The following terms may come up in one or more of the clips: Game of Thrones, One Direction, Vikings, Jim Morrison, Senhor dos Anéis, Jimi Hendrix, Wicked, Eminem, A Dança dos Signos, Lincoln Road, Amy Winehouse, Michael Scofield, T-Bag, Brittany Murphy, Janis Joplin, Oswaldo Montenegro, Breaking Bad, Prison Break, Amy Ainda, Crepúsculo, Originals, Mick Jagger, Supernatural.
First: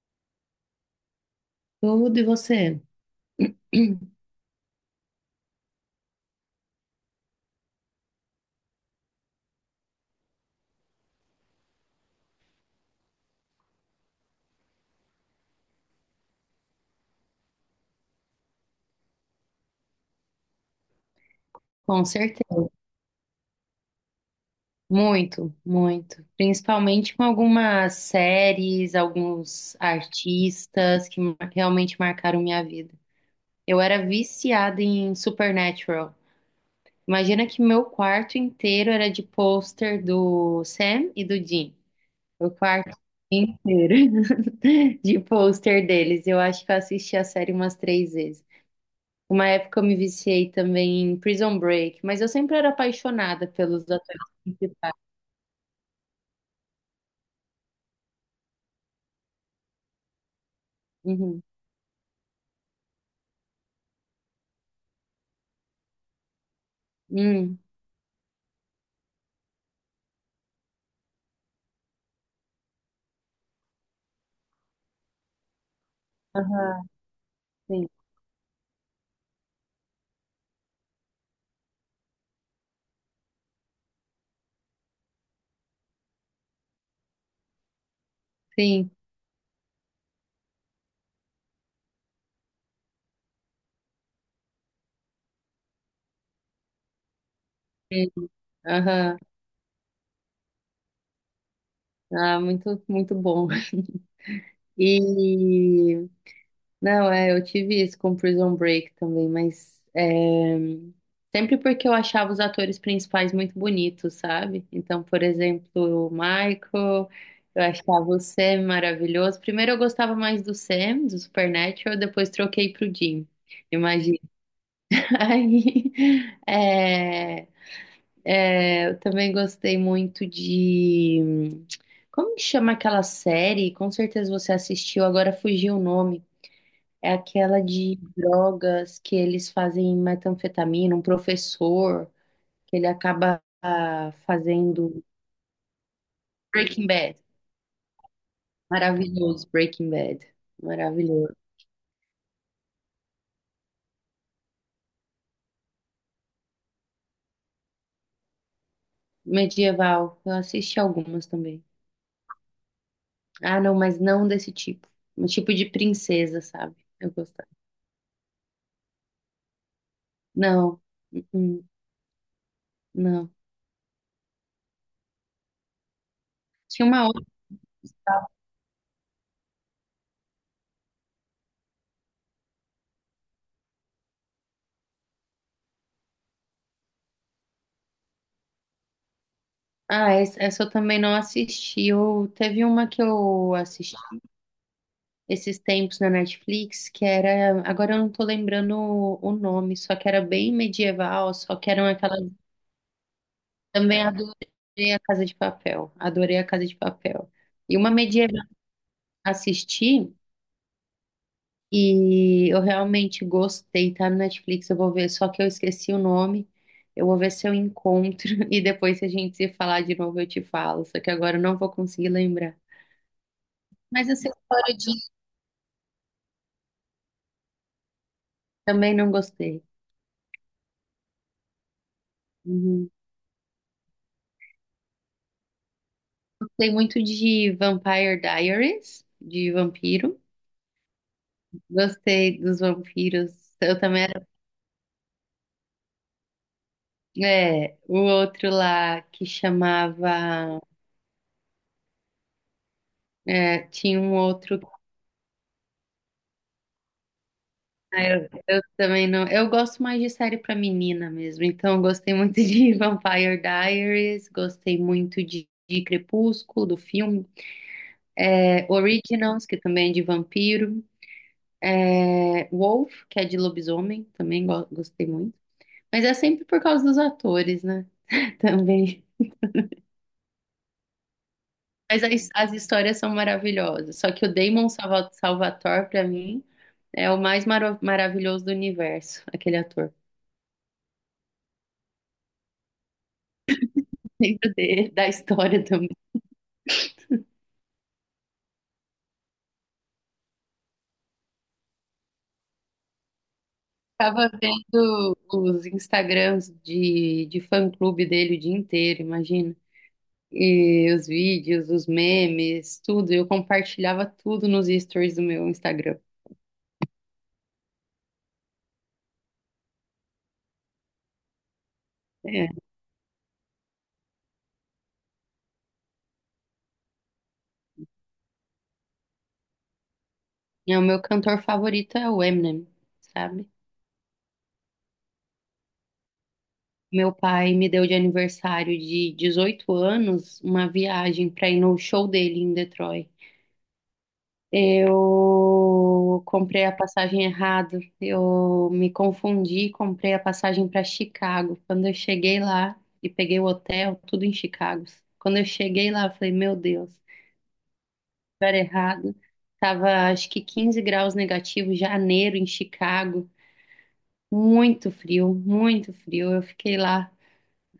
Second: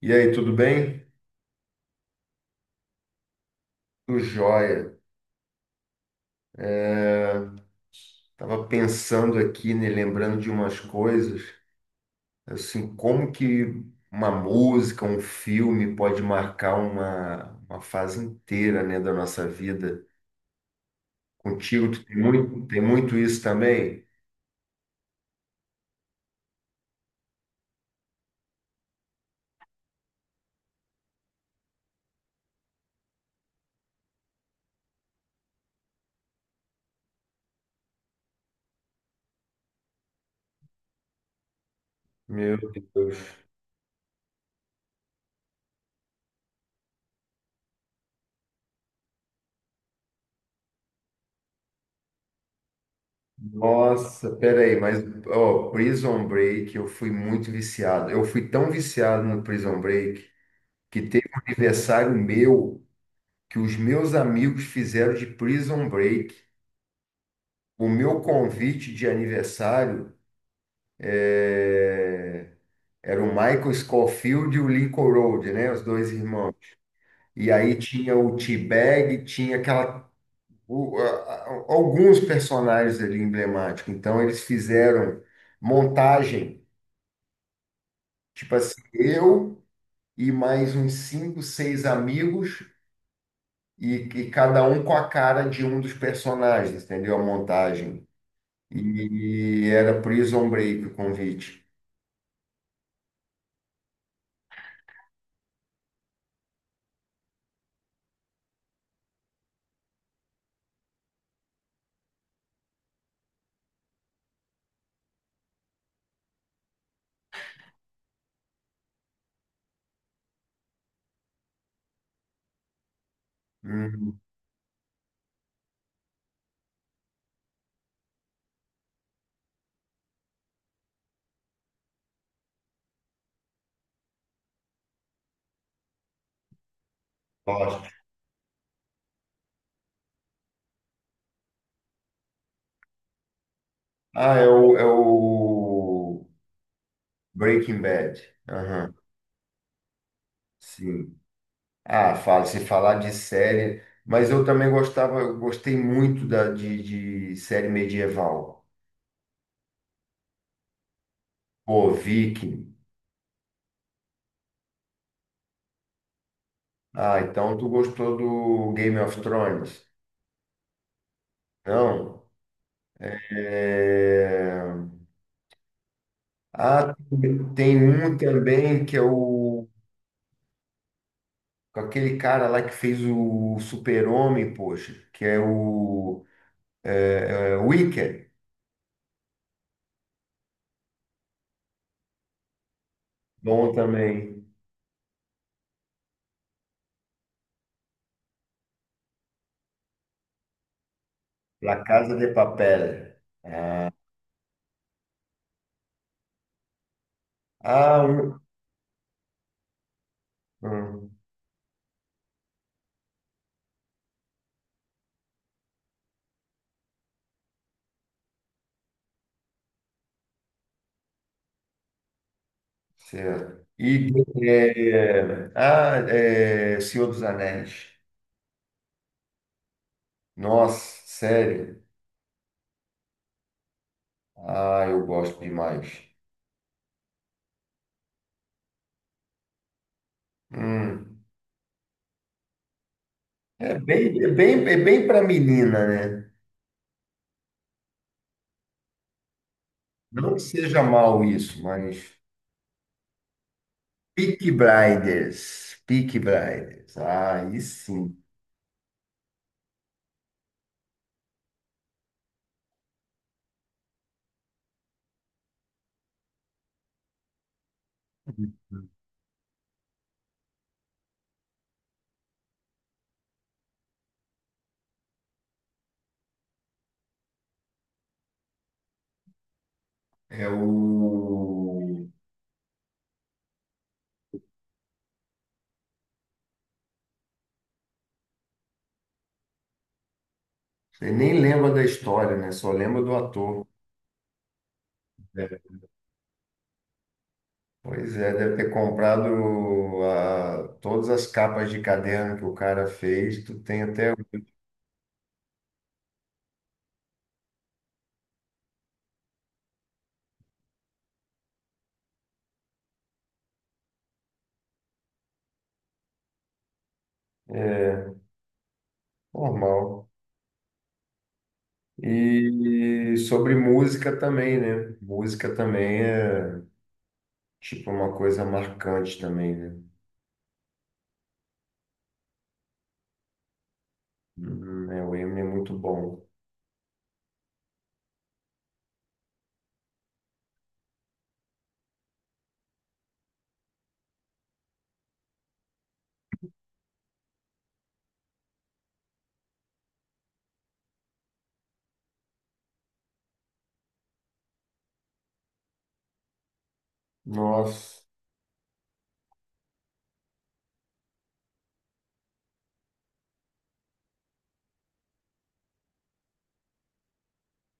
E aí, tudo bem? Tudo e você? Tudo jóia. Tava pensando aqui, né, lembrando de umas coisas, assim, como que uma música, um filme pode marcar uma fase inteira, né, da nossa vida. Contigo, tu Com certeza. Tem muito isso também? Muito, muito. Principalmente com algumas séries, alguns artistas que realmente marcaram minha vida. Eu era viciada em Supernatural. Imagina que meu quarto inteiro era de pôster do Sam e do Dean. O Meu quarto Deus. inteiro de pôster deles. Eu acho que eu assisti a série umas três vezes. Uma época eu me viciei também em Prison Break, mas eu sempre era apaixonada pelos atores Nossa, peraí, principais. mas, ó, Prison Break, eu fui muito viciado. Eu fui tão viciado no Prison Break que teve um Uhum. aniversário meu que os meus amigos fizeram de Prison Break. Hum. O meu convite de aniversário é, era o Michael Scofield e o Lincoln Road, né? Os dois irmãos. Aham. E aí Sim, tinha o T-Bag, tinha aquela. o- a- Alguns personagens ali emblemáticos. Então eles fizeram montagem, tipo assim, sim, eu e mais uns cinco, seis amigos, e cada um com a cara de um dos personagens, entendeu? A montagem. sim. Aham. E era Prison Break o convite. Ah, muito, muito bom. E não, eu tive isso com Prison Break também, sempre porque eu achava os atores principais muito bonitos, sabe? Então, por exemplo, o Michael, eu achava o Sam maravilhoso. Primeiro eu gostava mais do Sam, do Supernatural, depois troquei pro Jim, imagina. Hum. Aí, é, eu também gostei muito de... Como que chama aquela série? Com certeza você assistiu, agora fugiu o nome. É aquela Gosto. de drogas que eles fazem metanfetamina, um professor que ele acaba Ah, é o, é fazendo o Breaking Bad. Breaking Bad. Aham, Maravilhoso, Breaking Bad. sim. Maravilhoso. Ah, fala, se falar de série, mas eu também gostava, eu gostei muito de série medieval. Medieval, eu assisti algumas também. Pô, Viking. Ah, não, mas não desse tipo. Um tipo de princesa, sabe? Eu Ah, gostava. então tu gostou do Game of Thrones? Não, uh-uh, Não? não. É... Tinha Ah, uma outra. tem um também que é o com aquele cara lá que fez o Super-Homem, poxa, que é o Wicked. Ah, essa eu também não assisti. Eu, teve uma que eu Bom assisti também. esses tempos na Netflix, que era. Agora eu não tô lembrando o nome, só que era bem medieval, só que La eram Casa aquelas. de Papel. Também adorei a Casa de Papel. Adorei a Casa de Papel. E uma Ah, medieval que eu assisti um, e eu realmente gostei, tá no Netflix, eu vou ver, só que eu esqueci o nome. Eu vou ver se eu encontro e depois se a gente se falar de novo eu te falo, só que agora eu não vou conseguir lembrar. certo. Mas E essa história de Senhor dos Anéis. também não gostei. Nossa, sério. Uhum. Ah, eu gosto demais. Gostei muito de Vampire Diaries, de vampiro. Hum. Gostei dos vampiros. É Eu também. bem, é bem, é bem para menina, né? É, o outro lá que Não que chamava. seja mal isso, mas. É, tinha um Peaky outro. Blinders. Peaky Blinders. Ah, aí sim. Eu também não. Eu gosto mais de série pra menina mesmo. Então, eu gostei muito de Vampire Diaries, gostei muito de Crepúsculo, do filme. É, Originals, que também é de vampiro. É, Wolf, que é de lobisomem, também gostei muito. Mas é sempre por causa dos atores, né? Também. É Mas o. as histórias são maravilhosas. Só que o Salvatore, pra mim, é o mais maravilhoso do universo, aquele ator. Você nem lembra da história, né? Só lembra do ator. Lembro dele, da história É. também. Pois é, deve ter comprado todas as capas de caderno que o cara fez, tu tem até Tava vendo os Instagrams de fã-clube dele o dia inteiro, imagina. E os vídeos, os memes, tudo. Eu compartilhava tudo nos stories do meu Instagram. é, normal. É, E sobre música também, né? Música também é tipo uma coisa marcante também, né? é o meu cantor favorito é o Eminem, sabe? O Eminem é muito bom. Meu pai me deu de aniversário de 18 anos uma viagem para ir no show dele em Detroit. Eu comprei a passagem errado, eu me confundi, e comprei a passagem para Chicago. Quando eu cheguei lá e peguei o hotel, tudo em Chicago. Quando eu cheguei lá, eu falei, meu Deus, Nossa, lugar errado. Tava acho que 15 graus negativos, janeiro em Chicago, muito frio, muito frio. Eu fiquei lá.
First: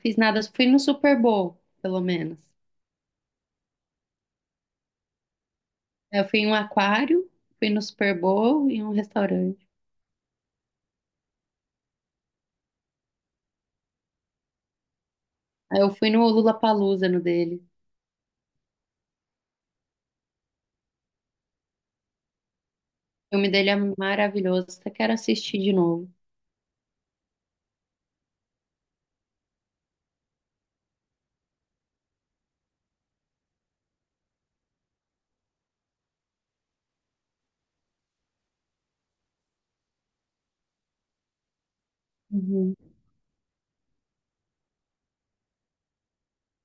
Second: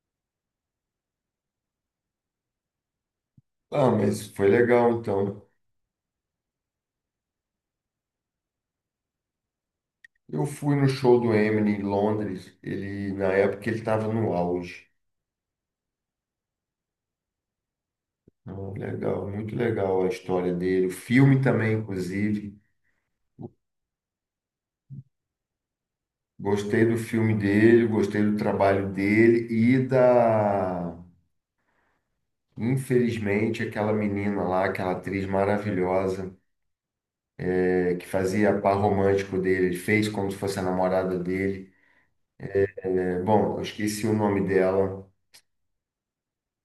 Fiz nada, fui no Super Bowl, pelo menos. ah, mas foi legal então. Eu fui em um aquário, fui no Super Bowl e um restaurante. Eu fui no show do Eminem em Londres, ele na época ele estava no auge. Aí eu fui no Lollapalooza, no dele. Ah, legal, muito legal a história dele, o filme também, inclusive. O filme dele é maravilhoso, até quero assistir de novo. Gostei do filme dele, gostei do trabalho dele e da. Infelizmente, aquela menina lá, aquela atriz maravilhosa, que fazia par romântico dele, ele fez como se fosse a namorada dele. Uhum. É, bom, eu esqueci o nome dela.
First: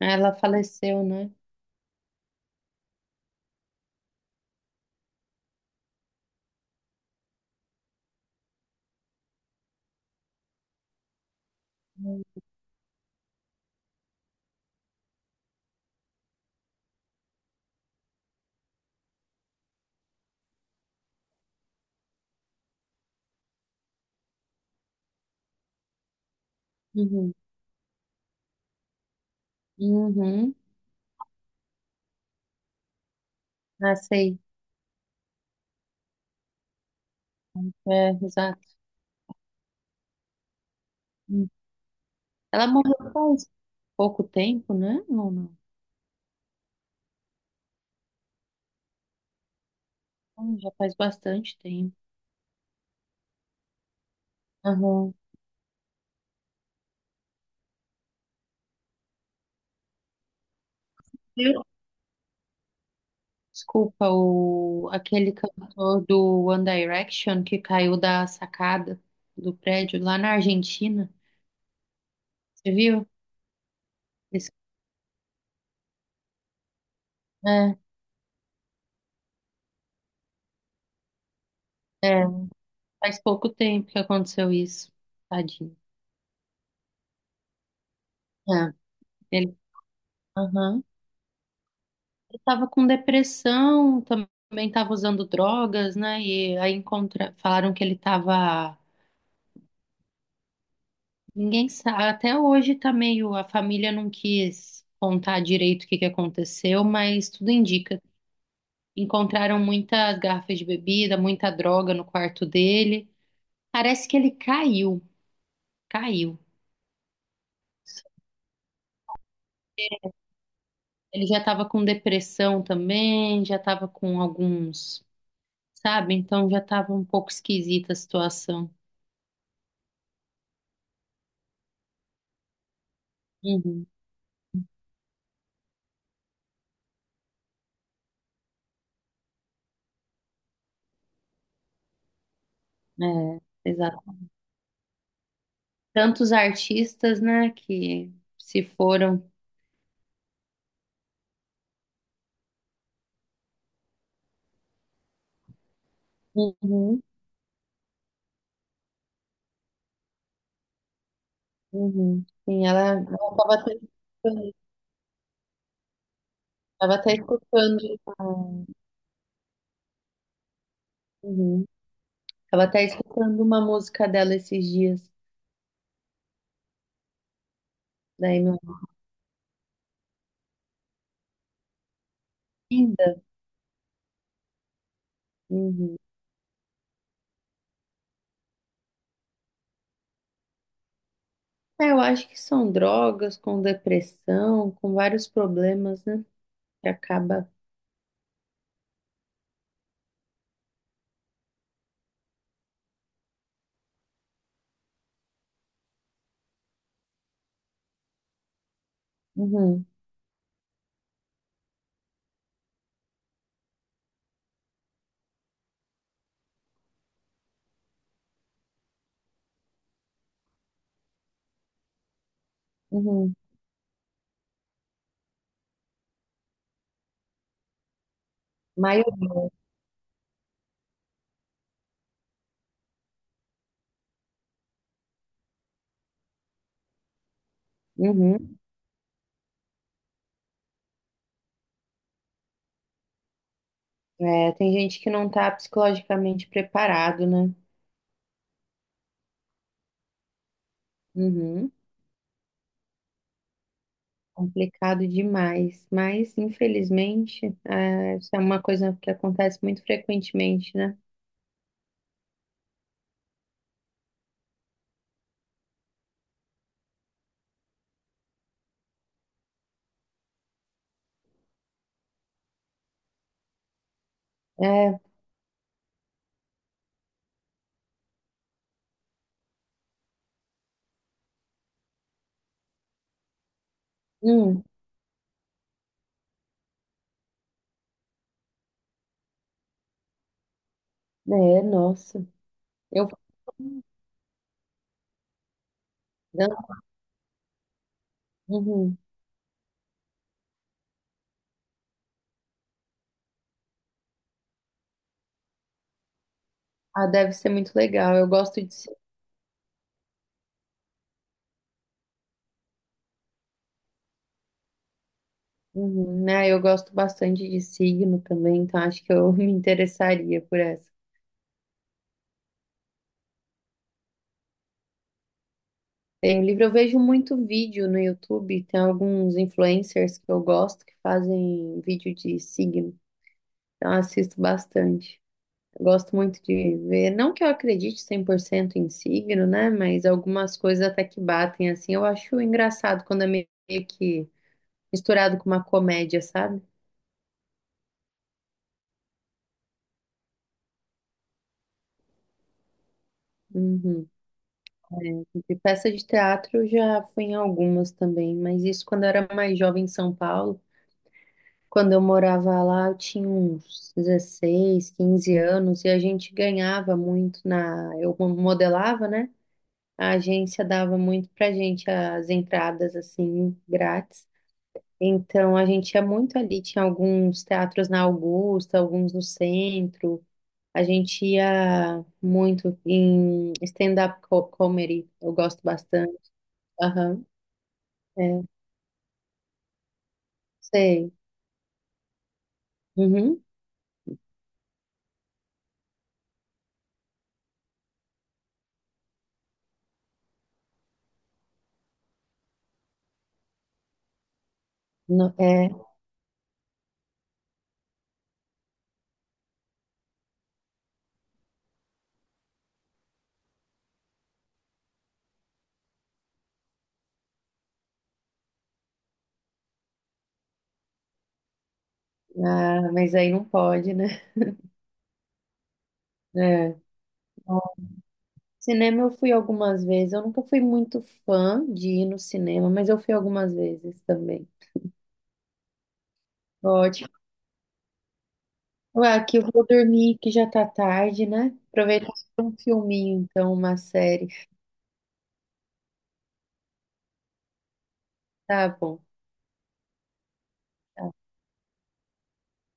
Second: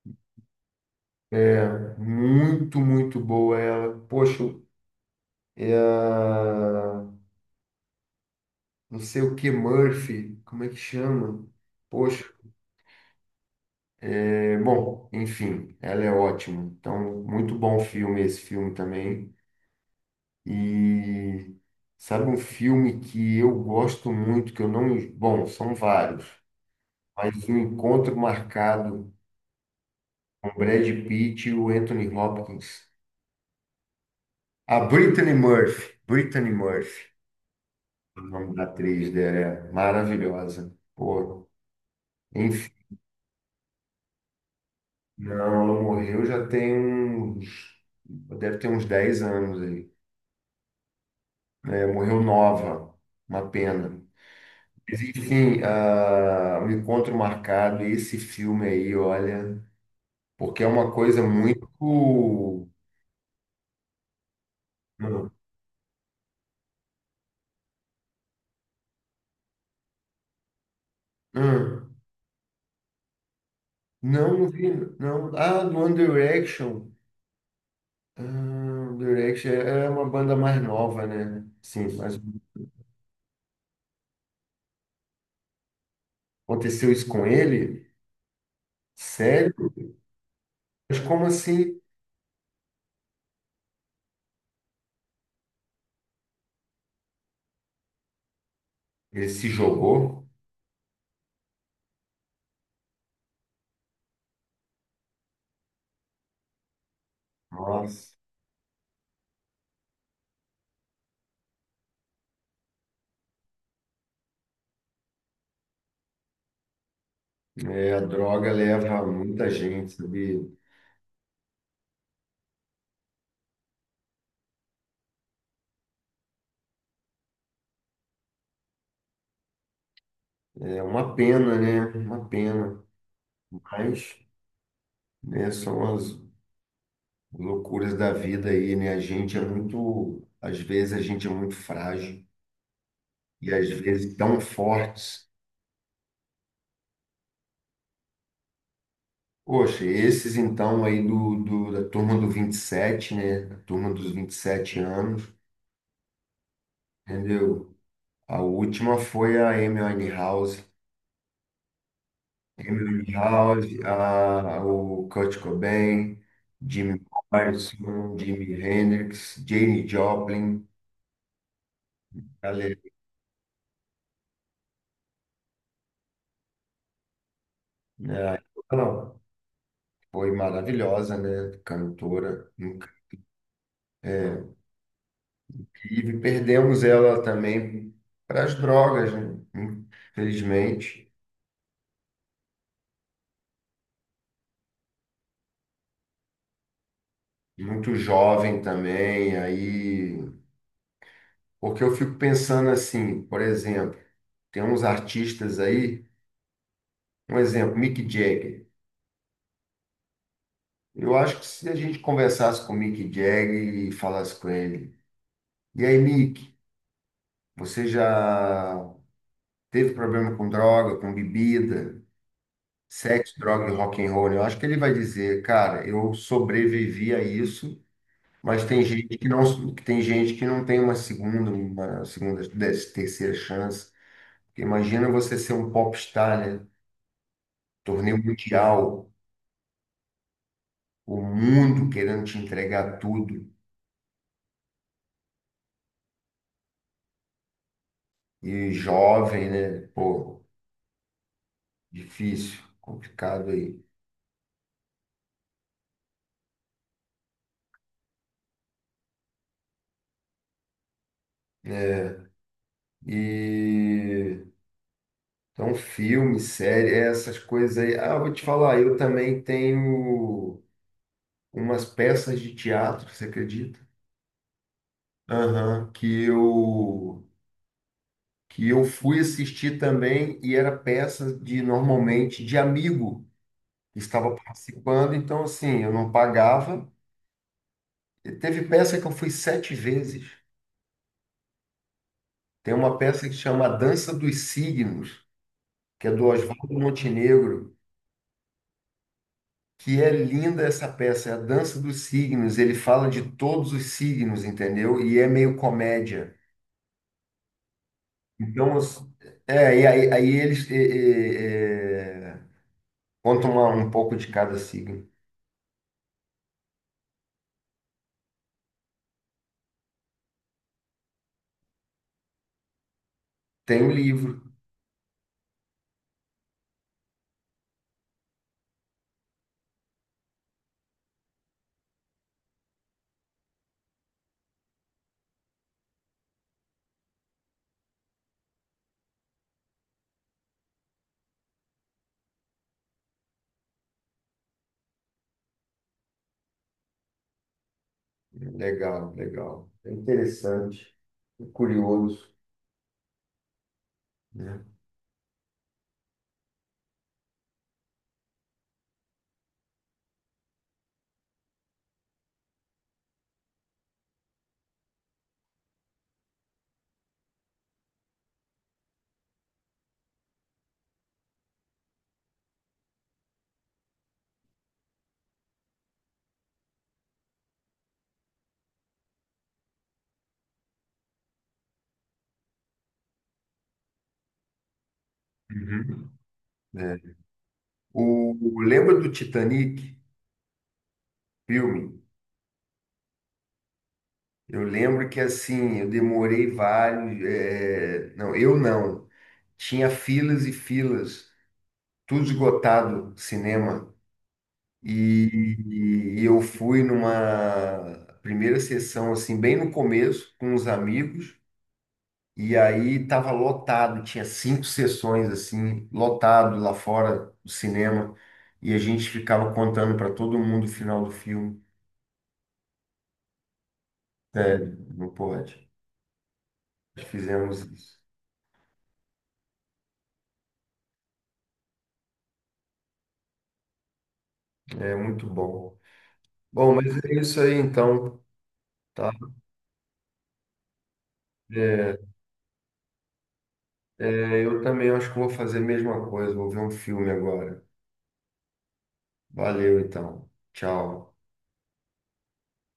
Ela faleceu, né? Muito, muito boa ela. Poxa, é a- não sei o que, Murphy, como é que chama? Poxa, é, bom, enfim, ela é ótima. Então, muito bom filme esse filme também. E sabe um filme que eu gosto muito, que eu não. Bom, são vários, Uhum. mas o encontro marcado com Uhum. Brad Pitt e o Anthony Hopkins. Ah, sei. A Brittany Murphy. Brittany Murphy, É, o nome exato. da atriz dela é maravilhosa. Pô, Hum. Ela enfim, morreu faz pouco tempo, né? Não, não, não. ela morreu já tem uns. Deve ter uns 10 anos aí. Hum. Já faz bastante Né? tempo. Morreu nova, uma pena. Aham. Existe um encontro marcado, e esse filme aí, olha, porque é uma coisa muito. Desculpa, o, Não. aquele cantor do One Direction que caiu da sacada do prédio lá na Argentina. Hum. Você viu? Não, não Esse- vi, não. Ah, do One Direction. é, Ah, One Direction é uma banda mais nova, né? Sim, mas é, faz pouco tempo que aconteceu isso. Tadinho. aconteceu isso com ele? É, ele, Sério? aham. Mas como assim? Ele tava com depressão, também tava usando drogas, né? E aí encontra, falaram que ele tava. Ele se jogou? Ninguém sabe. Até hoje tá meio. A família não quis contar direito o que que aconteceu, mas tudo indica. Nossa. Encontraram muitas garrafas de bebida, muita droga no quarto dele. Parece que ele caiu, caiu. É, a droga leva muita gente, sabe? Ele já estava com depressão também, já estava com alguns, sabe? Então já estava um pouco esquisita a situação. É uma pena, né? Uma pena. Uhum, Mas, né, são as loucuras da vida aí, né? A gente é muito, às vezes a gente é muito frágil é, e às exato. vezes tão fortes. Tantos artistas, né, que se foram. Poxa, esses então aí da turma do 27, né? A turma dos 27 anos, Uhum, entendeu? A última foi a Amy Winehouse, uhum. Sim, Amy ela estava até Winehouse, escutando. O Kurt Cobain, Tava Jimmy até escutando, Morrison, Jimi Hendrix, Jane Joplin, uhum. Tava galera, até escutando uma música dela esses dias, da né? Amy. Ela foi maravilhosa, né? Cantora. Ainda. Uhum. E perdemos ela também para as drogas, né? Infelizmente. É, eu acho que são drogas com depressão, com vários problemas, né? Que acaba. Muito jovem também, aí. Porque eu fico pensando assim, por exemplo, tem uns artistas aí, um exemplo, Mick Jagger. Uhum, Eu acho que se a gente conversasse com o Mick Jagger e falasse com ele, e aí, Mick, você já teve problema com droga, com bebida, sexo, uhum. droga e rock and roll? Eu acho que ele vai dizer, cara, eu sobrevivi a isso. Mas tem gente que Maioria. não, que tem gente que não tem uma segunda, terceira chance. Porque imagina você ser um popstar, né? Torneio Uhum. mundial, o mundo querendo te entregar tudo. É, tem gente que não tá psicologicamente preparado, né? E jovem, né? Pô, Uhum. difícil, complicado aí. Complicado demais. Mas, infelizmente, isso é uma coisa que acontece muito frequentemente, né? Né? E então, filme, série, essas coisas aí. Ah, eu vou te falar, eu também tenho umas peças de teatro, você acredita? É, Aham, que eu fui assistir também e era peça de normalmente de amigo que estava hum, participando, então assim, eu não pagava. E teve peça que eu fui sete vezes. é, nossa. Tem uma Eu. peça que chama A Dança dos Signos, que é do Oswaldo Montenegro, Uhum. que é linda essa peça, é a Dança dos Signos, ele fala de todos os signos, entendeu? E é meio comédia. Ah, deve ser muito legal. Eu gosto de. Então, e aí eles contam um pouco de cada signo. Uhum. Ah, eu gosto bastante de signo também, então acho que eu me interessaria por essa. Tem o livro. Tem o livro, eu vejo muito vídeo no YouTube, tem alguns influencers que eu gosto que fazem vídeo de signo, então eu assisto bastante. Eu gosto muito de ver, não que eu acredite 100% em signo, né, mas algumas coisas até que batem, assim, eu acho engraçado quando é meio que misturado com uma comédia, sabe? Legal, legal. É interessante, é curioso, Uhum. né? De peça de teatro eu já fui em algumas também, mas isso quando eu era mais jovem em São Paulo. Quando eu morava lá, eu tinha uns 16, 15 anos e a gente ganhava muito na. Eu modelava, né? A agência dava muito pra gente as entradas, assim, grátis. Então a gente ia muito ali, tinha alguns teatros na Augusta, alguns no centro. A gente ia muito em comedy, eu gosto Uhum. bastante. É. Aham. É. O, lembra do Titanic, Sei. filme? Uhum. Eu lembro que assim, eu demorei vários. É, não, eu não. Tinha filas e filas, tudo esgotado, cinema. É. E eu fui numa primeira sessão, assim, bem no começo, com uns amigos. E aí tava lotado, tinha cinco sessões assim, lotado lá fora do cinema, e a gente ficava contando para todo mundo o final do filme. Ah, mas aí não pode, né? Sério, não pode. É. Nós fizemos isso. Cinema eu fui algumas vezes. Eu nunca fui muito fã de ir no cinema, mas eu fui algumas vezes também. É muito bom. Bom, mas Ótimo. é isso aí então, Ué, tá? aqui eu vou dormir, que já tá tarde, né? É, Aproveitar pra um filminho, então, uma série. é, eu também acho que vou fazer a mesma coisa, vou ver um filme agora. Tá bom. Valeu então. Tchau.